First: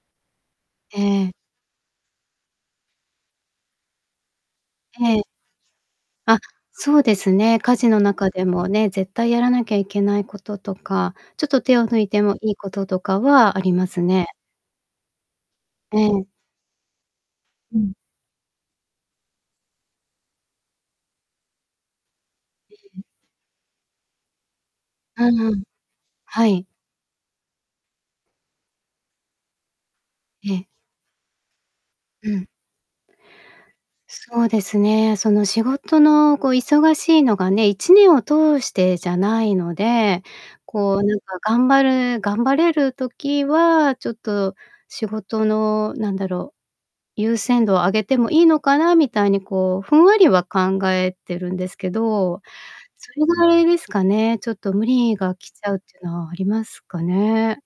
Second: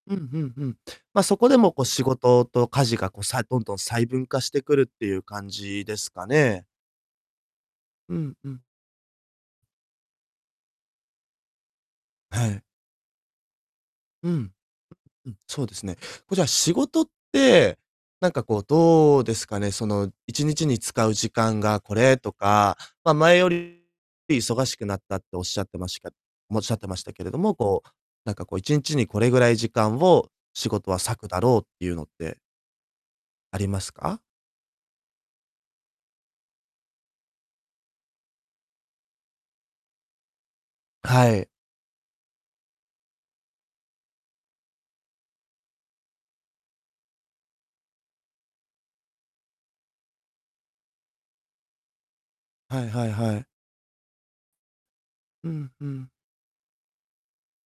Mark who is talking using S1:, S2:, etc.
S1: うんうんうん。ま、
S2: ええ。
S1: そこでもこう、仕事と家事がこう、さどんどん細分化してくるって
S2: え
S1: い
S2: え。
S1: う感じですか
S2: あ、
S1: ね。
S2: そうですね。家事の
S1: う
S2: 中
S1: ん
S2: で
S1: うん。
S2: もね、絶対やらなきゃいけないこととか、ちょっと手を抜いても
S1: は
S2: いい
S1: い。
S2: こととかはありますね。
S1: うん。うんうん、そうですね。
S2: え
S1: こ
S2: え。
S1: れじゃあ仕事って、
S2: うん。
S1: なんかこう、どうですかね、その、1日に使う時間がこれとか、ま、前より忙しくなったって
S2: うんう
S1: 仰
S2: ん。
S1: ってました
S2: はい。
S1: 仰ってましたけれども、こう、なんかこう、1日にこれぐらい時間を
S2: ええ。
S1: 仕事は割くだろうっていうのっ
S2: う
S1: て
S2: ん。
S1: ありますか？
S2: そうですね。その、仕事のこう、忙しいのがね、1年を通してじゃないので、こう
S1: あ、
S2: なん
S1: は
S2: か、
S1: い。
S2: 頑張る頑張れる時は、ちょっと仕事の何だろう、優先度を上げてもいいのかなみたいにこう、ふんわりは考えてるんですけど、
S1: はいは
S2: そ
S1: い
S2: れ
S1: は
S2: は
S1: い。
S2: あれですかね。ちょっと無理が
S1: う
S2: 来ち
S1: ん、
S2: ゃうっ
S1: う
S2: ていう
S1: ん。
S2: のはありますかね。